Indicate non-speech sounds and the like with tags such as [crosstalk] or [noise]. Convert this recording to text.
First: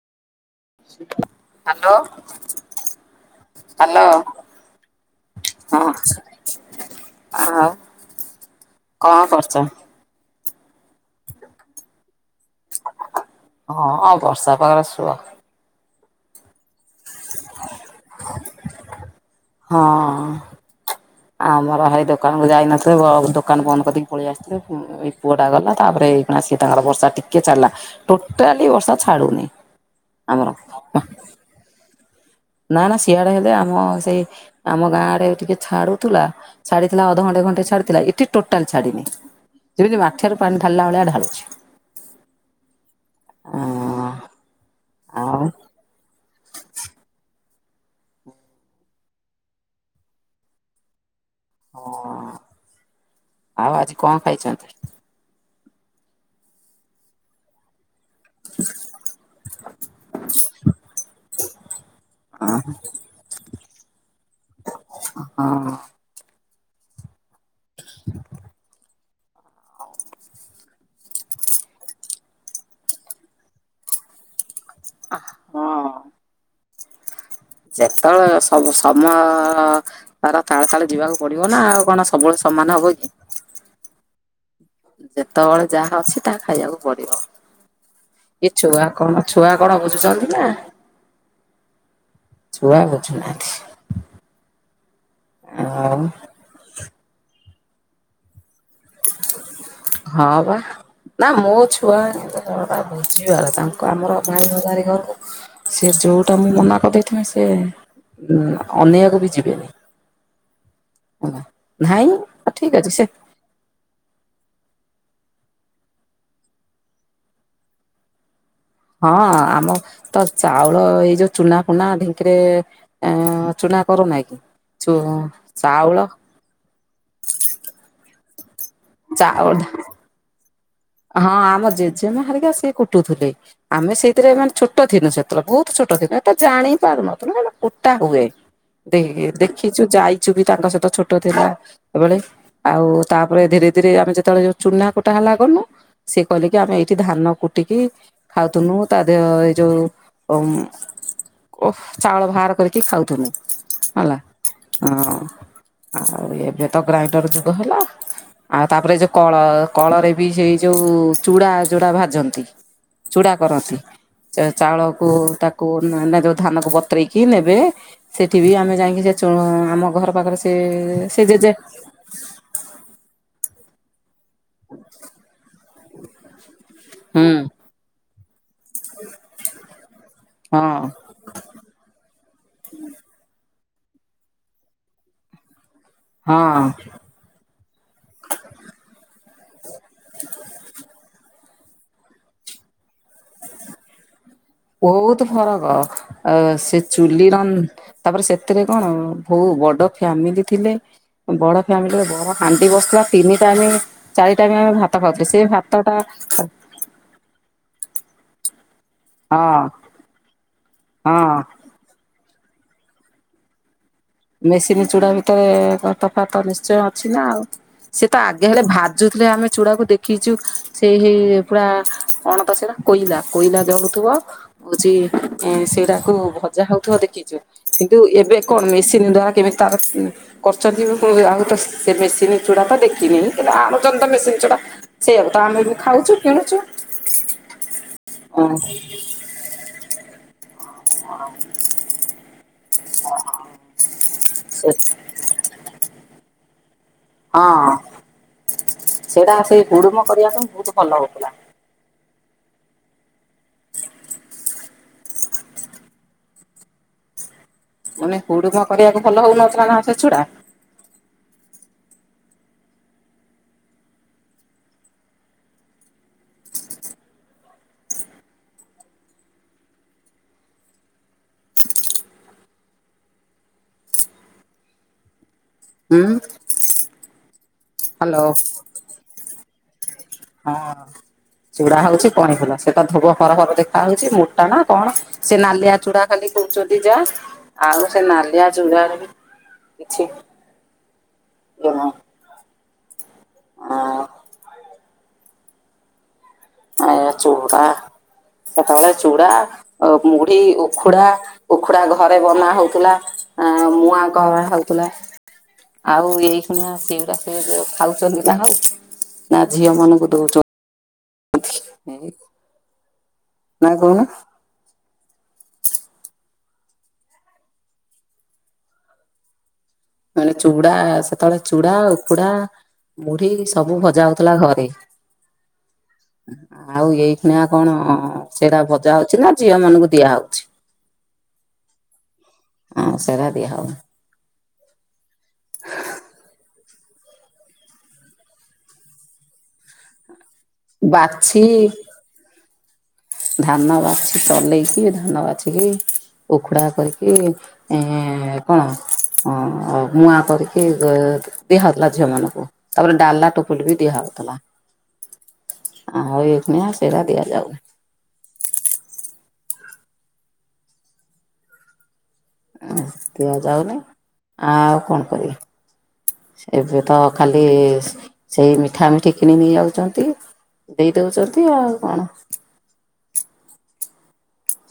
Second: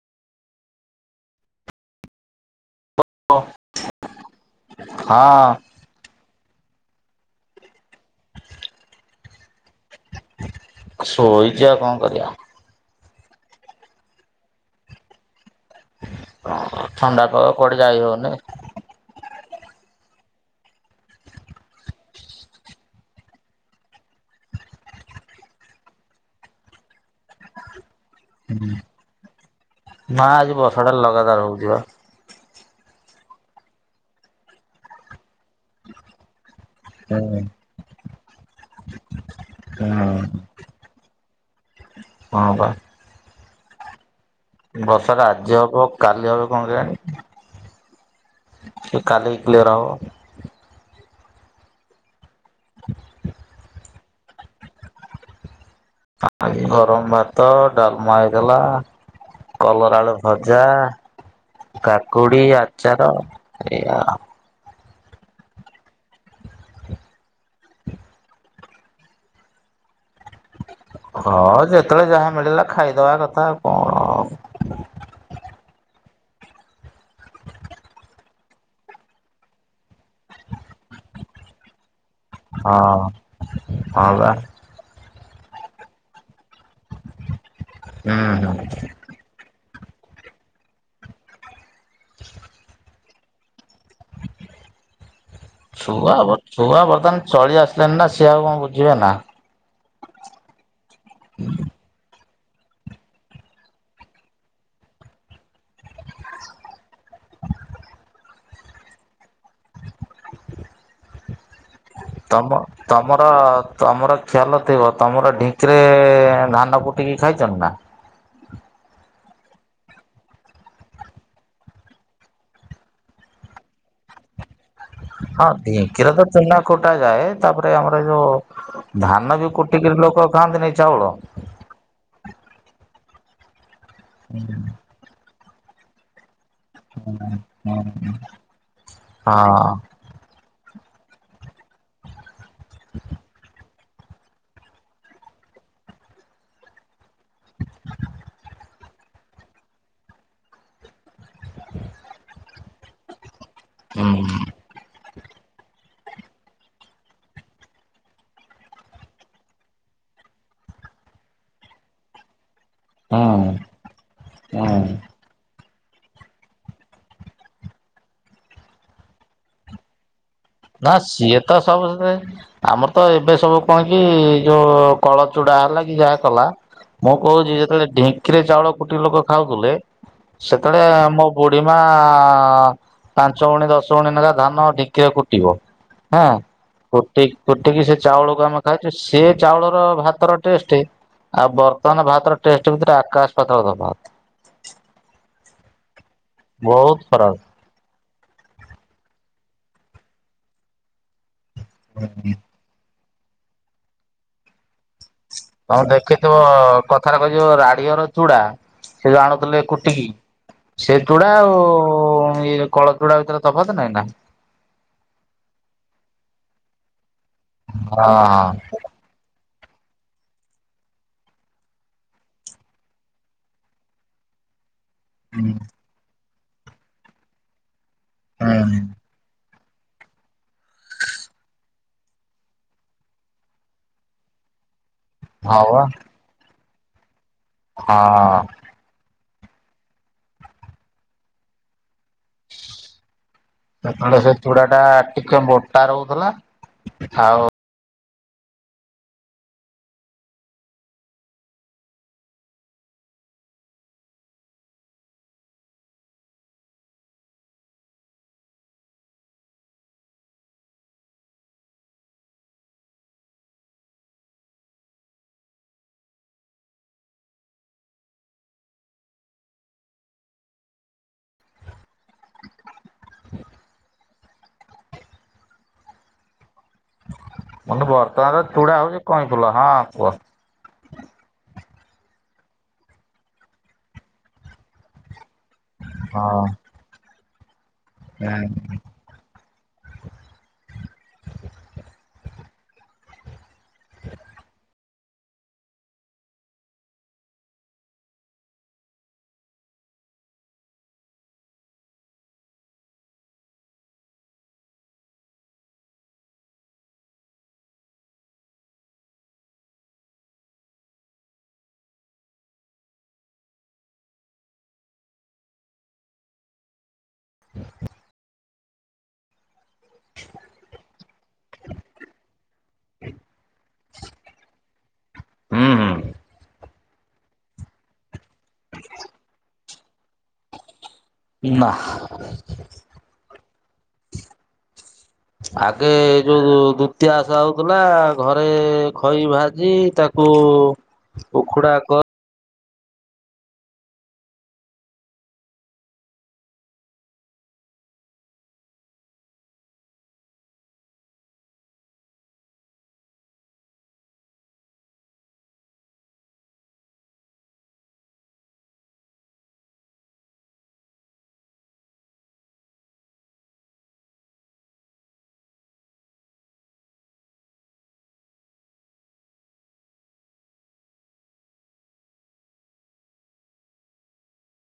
Hello hello. ହଁ ହଁ ଆଉ। କଣ କରୁଚ? ଶୋଇଛି ଆଉ କଣ କରିଆ। ହଁ- ହଁ ବର୍ଷା ପାଗରେ ଶୁଅ। ହଁ ଥଣ୍ଡା ପାଗ, କୁଆଡେ ଯାଇ ହଉନେଇ? [inaudible] ହଁ। ଆମର ଭାର ଦୋକାନ କୁ ଯାଇନଥିଲେ ଦୋକାନ ବନ୍ଦ କରିିକି ପଳେଇ ଆସିଥିଲେ ପୁଅ ଟା ଗଲା ତାପରେ ଏଇ ସିଏ ତାଙ୍କର ବର୍ଷା ଟିକେ ଛାଡ଼ିଲା ଟୋଟାଲି ବର୍ଷା ଛାଡ଼ୁନି ଆମର ହଉ ଯିବା। ନା ନା ସିଆଡେ ହେଲେ ଆମ ସେଇ ଆମ ଗାଁ ଆଡେ ଟିକେ ଛାଡୁଥିଲା ଛାଡ଼ିଥିଲା ଅଧଘଣ୍ଟେ ଘଣ୍ଟେ ଛାଡ଼ିଥିଲା ଏଠି ଟୋଟାଲି ଛାଡ଼ିନି। ଯେମିତି ମାଠିଆରୁ ପାଣି ଢାଳିଲା ଭଳିଆ ଢାଳୁଛି ହଁ ପା। ଆଁ ବର୍ଷ ଟା ଆଜି ହବ କାଲି ହବ କଣ କେଜାଣି କାଲି କ୍ଲିୟର ହବ। ହୁଁ ଆଉ ଆଜି କଣ ଖାଇଛନ୍ତି? ଏଇ ଗରମ ଭାତ, ଡାଲମା ଲା କଲରା ଆଳୁ ଭଜା କାକୁଡି, ଆଚାର ଏଇଆ ଆଉ। ହଁ। ହଁ ଯେତେବେଳେ ଯାହା ମିଳିଲା ଖାଇଦବା କଥା ଆଉ କଣ ହଁ। [inaudible] ଯେତେବେଳେ ସବୁ ସମୟ ତାର ତାଳେ ତାଳେ ଯିବାକୁ ପଡିବ ନା ଆଉ କଣ ସବୁବେଳେ ସମାନ ହବ ହଁ କି? ହଁ ପା। ଯେତେବେଳେ ଯାହା ଅଛି ତାହା ଖାଇବାକୁ ପଡିବ ହୁଁ କି ହୁଁ। ଛୁଆ କଣ? ଛୁଆ କଣ ବୁଝୁଛନ୍ତି ନା ଛୁଆ ବୁଝୁନାହାନ୍ତି? ଆଉ ଶୁଆ ହବ ଛୁଆ ବର୍ତ୍ତମାନ ଚଳି ଆସିଲେଣିି ନା ସିଏ ଆଉ କଣ ବୁଝିବେ ନା? ହଁ ପା। ନା ମୋ ଛୁଆ ଏ ବୁଝିବାର ତାଙ୍କୁ ଆମର ଭାଇଭଗାର ଘରକୁ ସେ ଯୋଉଟା ମୁଁ ମନା କରିଦେଇଥିବେ ସେ ଅନେଇ‌ବା କୁ ବି ଯିବେନି। ହୁଁ। ତମ ତମର ତମର ଖିଆଲ ଥିବ ତମର ଢିଙ୍କିରେ ଧାନ କୁଟିକି ଖାଇଛନ୍ତି ନା? ହଁ ଆମ ତ ଚାଉଳ ଏଇ ଯୋଉ ଚୁନା ଫୁନା ଢିଙ୍କିରେ ଆ ଚୁନା କରୁନାହା କି ହଁ ଚୁ-ଚାଉଳ ଢିଙ୍କିରେ ତ ଚୁନା କୁଟା ଯାଏ ତାପରେ ଆମର ଯୋଉ ଧାନ ବି ଚାଉଳ କୁଟିକିରି ଲୋକ ଖାଆନ୍ତିନି ଚାଉଳ? ହଁ ଆମ ଜେଜେମା ହେରିକା ସିଏ କୁଟୁଥିଲେ ଆମେ ସେଇଥିରେ ହଁ ମାନେ ଛୋଟ ଥିଲୁ ସେ ବହୁତ ଛୋଟ ଥିଲା ଏଟା ଜାଣି ପାରୁନଥିଲୁ ଏଟା କୁଟା ହୁଏ ଦେଖିଛୁ ଯାଇ ଛୁ ବି ତାଙ୍କ ସହିତ ଛୋଟ ଥିଲା ବେଳେ ଆଉ ତାପରେ ଧୀରେ ରେ ଆମେ ଯେତେବେଳେ ଚୁନା କୁଟା ହେଲା ଗନୁ ସିଏ କହିଲେକି ଆମେ ଏଇଠି ଧାନ କୁଟିକି ଖାଉଥୁନୁ ତା ଦେହ ଏଇ ଯୋଉ ଓ ଚାଉଳ ବାହାର କରିକି ଖାଉଥୁନୁ ହୁଁ ହେଲା ହଁ ଆଉ ଏବେ ତ ଗ୍ରାଇଣ୍ଡର ଯୁଗ ହେଲା। ଆଉ ତାପରେ ଯୋଉ କଳ କଳରେ ସେଇ ଯୋଉ ଚୁଡ଼ା ଯୋଡା ଭାଜନ୍ତି ହୁଁ ଚୁଡା କରନ୍ତି। ହୁଁ ଚାଉଳକୁ ତାକୁ ଯୋଉ ଧାନକୁ ବତୁରେଇକି ନେବେ। ସେଠି ବି ଆମେ ଯାଇକି ଆମ ଘର ପାଖରେ ସେ ନା ସେ ସିଏ ଜେଜେ ତ ସବୁ ସେ ଆମର ତ ଏବେ ସବୁ କଣ କି ଯୋଉ କଳ ଚୁଡା ହେଲା କି ଯାହା କଲା ମୁଁ ହୁଁ କହୁଛି ଯେତେବେଳେ ଢି ଙ୍କି ରେ ଚାଉଳ କୁଟିକି ଲୋକ ଖାଉଥିଲେ ସେତେବେଳେ ହଁ ଆମ ବୁଢିମା, ପାଞ୍ଚ ଗଉଣୀ ଦଶ ଗଉଣୀ ନେଖା ଧାନ ଢିଙ୍କିରେ କୁଟିବ। ହଁ। କୁଟି କୁଟି କି ସେ ଚାଉଳକୁ ଆମେ ଖାଇଛୁ, ସେ ଚାଉଳ ର ଭାତର ଟେଷ୍ଟ ଆଉ ବର୍ତ୍ତମାନ ଭାତର ଟେଷ୍ଟ ଭିତରେ, ଆକାଶ ପାତାଳ ତଫାତ। ବହୁତ ଫରକ, ଆ ସେ ବହୁତ ଚୁଲିର ଫରକ। ତାପରେ ସେଥିରେ କଣ, ଭଉ ବଡ ଫ୍ୟାମିଲି ଥିଲେ। ବଡ଼ ହାଣ୍ଡିରେ ବଡ ହାଣ୍ଡି ବସୁଥିଲା, ତିନି ଟାଇମ ଚାରି ଟାଇମ୍ ଆମେ ଭାତ ଖାଉଥିଲେ। ସେଇ ତମେ ଭାତଟା ଦେଖିଥିବ କଥାରେ କୁହାଯିବ ରାଡିଅର ଚୁଡା ସେ ଯୋଉ ଆଣୁଥିଲେ ହଁ କୁଟିକି, ସେ ଚୁଡା ହଁ ଆଉ ଇଏ କଳ ଚୁଡ଼ା ଭିତରେ ତଫାତ ନାଇଁ ନା? ମେସିନ୍ ଚୁଡା ଭିତରେ ତଫାତ ନିଶ୍ଚୟ ଅଛି ନା ଆଉ। ହଁ ସେ ତ ଆଗେ ହେଲେ, ଭାଜୁ ଯାଉଥିଲେ ଆମେ ଚୁଡ଼ାକୁ। ଦେ ଦେଖିଛୁ ସେଇ ହେଇ ପୁରା, କଣ ତ ସେଇଟା କୋଇଲା କୋଇଲା ଜଳୁଥିବ ହଉଛି ଏ ସେଇରାକୁ ଭଜା ହଉଥିବ ଦେଖିଛୁ, କିନ୍ତୁ ଏବେ ହଁ କଣ ମେସି କିଣିଦବା କେମିତି ତାର କରୁଛନ୍ତି ଆଉ ତ ସେ ମେସିନ ଚୁଡା ତ ଦେଖିନି, କିନ୍ତୁ ଆଣୁଛନ୍ତି ତ ମେସିନ ଚୁଡା। ସେଇଆକୁ ତ ଆମେ ହଁ ବି ବା ଖାଉଛୁ, କିଣୁଛୁ। ହଁ। ହଁ ହ ସେତେବେଳେ ସେ ଚୁଡ଼ାଟା ଟିକେ ମୋଟା ରହୁଥିଲା। ଆଉ ହଁ ସେଇଟା ସେଇ ହୁଡ଼ୁମ କରିବା ପାଇଁ ବହୁତ ଭଲ ହଉଥିଲା। ମାନେ ହୁଡୁମ କରିଆକୁ ଭଲ ହଉନଥିଲା ନା ସେ ଚୁ। ହୁଁ। ମାନେ ହ୍ୟାଲୋ ବର୍ତ୍ତମାନର ଚୁଡା ହଉଛି କଇଁଫୁଲ। ହଁ କୁହ ହଁ ଚୁଡା ହଉଛି କଇଁଫୁଲ, ସେଟା ଧୋବ ଫରଫର ଦେଖା ହଉଛି। ମୋଟା ନା କଣ ସେ ନାଲିଆ ଚୁଡା ଖାଲି ହଁ କହୁଛନ୍ତି ଯା, ଆଉ ସେ ନାଲିଆ ହୁଁ ଚୁଡ଼ାରେ ବି କିଛି ଜମା ହ ଆ ଏ ଚୁଡ଼ା କେତେବେଳେ ଚୁଡ଼ା ଅ ମୁଢି ଉଖୁଡା, ଉଖୁଡା ଘରେ ବନା ହଉଥିଲା। ଆଁ ମୁଁଆ କ ହଉଥିଲା। ଆଉ ଏଇ ଖୁଣିଆ, ସେଗୁରା ସେ ଖାଉଛନ୍ତି ନା ଆଉ। ନା ଝିଅ ମାନଙ୍କୁ ଦଉଛ ନାଁ କହୁନ? ମାନେ ଚୁଡା ସେତେବେଳେ ଚୁଡା, ଉଖୁଡା, ମୁଢି ସବୁ ଭଜା ହଉଥିଲା ଘରେ। ହଁ - ହଁ। ଆଉ ଏଇଖିଣ କଣ ସେଟା ଭଜା ହଉଛି ନା, ଝିଅ ମାନଙ୍କୁ ଦିଆ ହଉଛି। [unintelligible] ହଁ ସେରା ଦିଆ ହଉନି। ଆଗେ ଯୋଉ ଦୂତୀଆ ଓଷା ହଉଥିଲା, ଘରେ ଖଇ ଭାଜି ତାକୁ ବାଛି ଉଖୁଡା କ ଧାନ ବାଛି ଚଲେଇକି, ଧାନ ବାଛିକି ଉଖୁଡ଼ା କରିକି ଏଁ କଣ ମୁଁଆ କରିକି ଦିଆ ହଉଥିଲା ଝିଅ ମାନଙ୍କୁ, ତାପରେ ଡାଲା ଟୋପୁଲି ବି ଦିଆ ହଉଥିଲା। ଆଉ ଏଇଖୀନା ସେଇରା ଦିଆ ଯାଉ ନାହିଁ। ଆଉ ଦିଆଯାଉନି, ଆଉ କଣ କରିବା? ଏବେ ତ ଖାଲି ସେଇ ମିଠା ମିଠି କିଣି ନେଇ ଯାଉଛନ୍ତି। ଦେଇ ଦଉଛନ୍ତି ଆଉ କଣ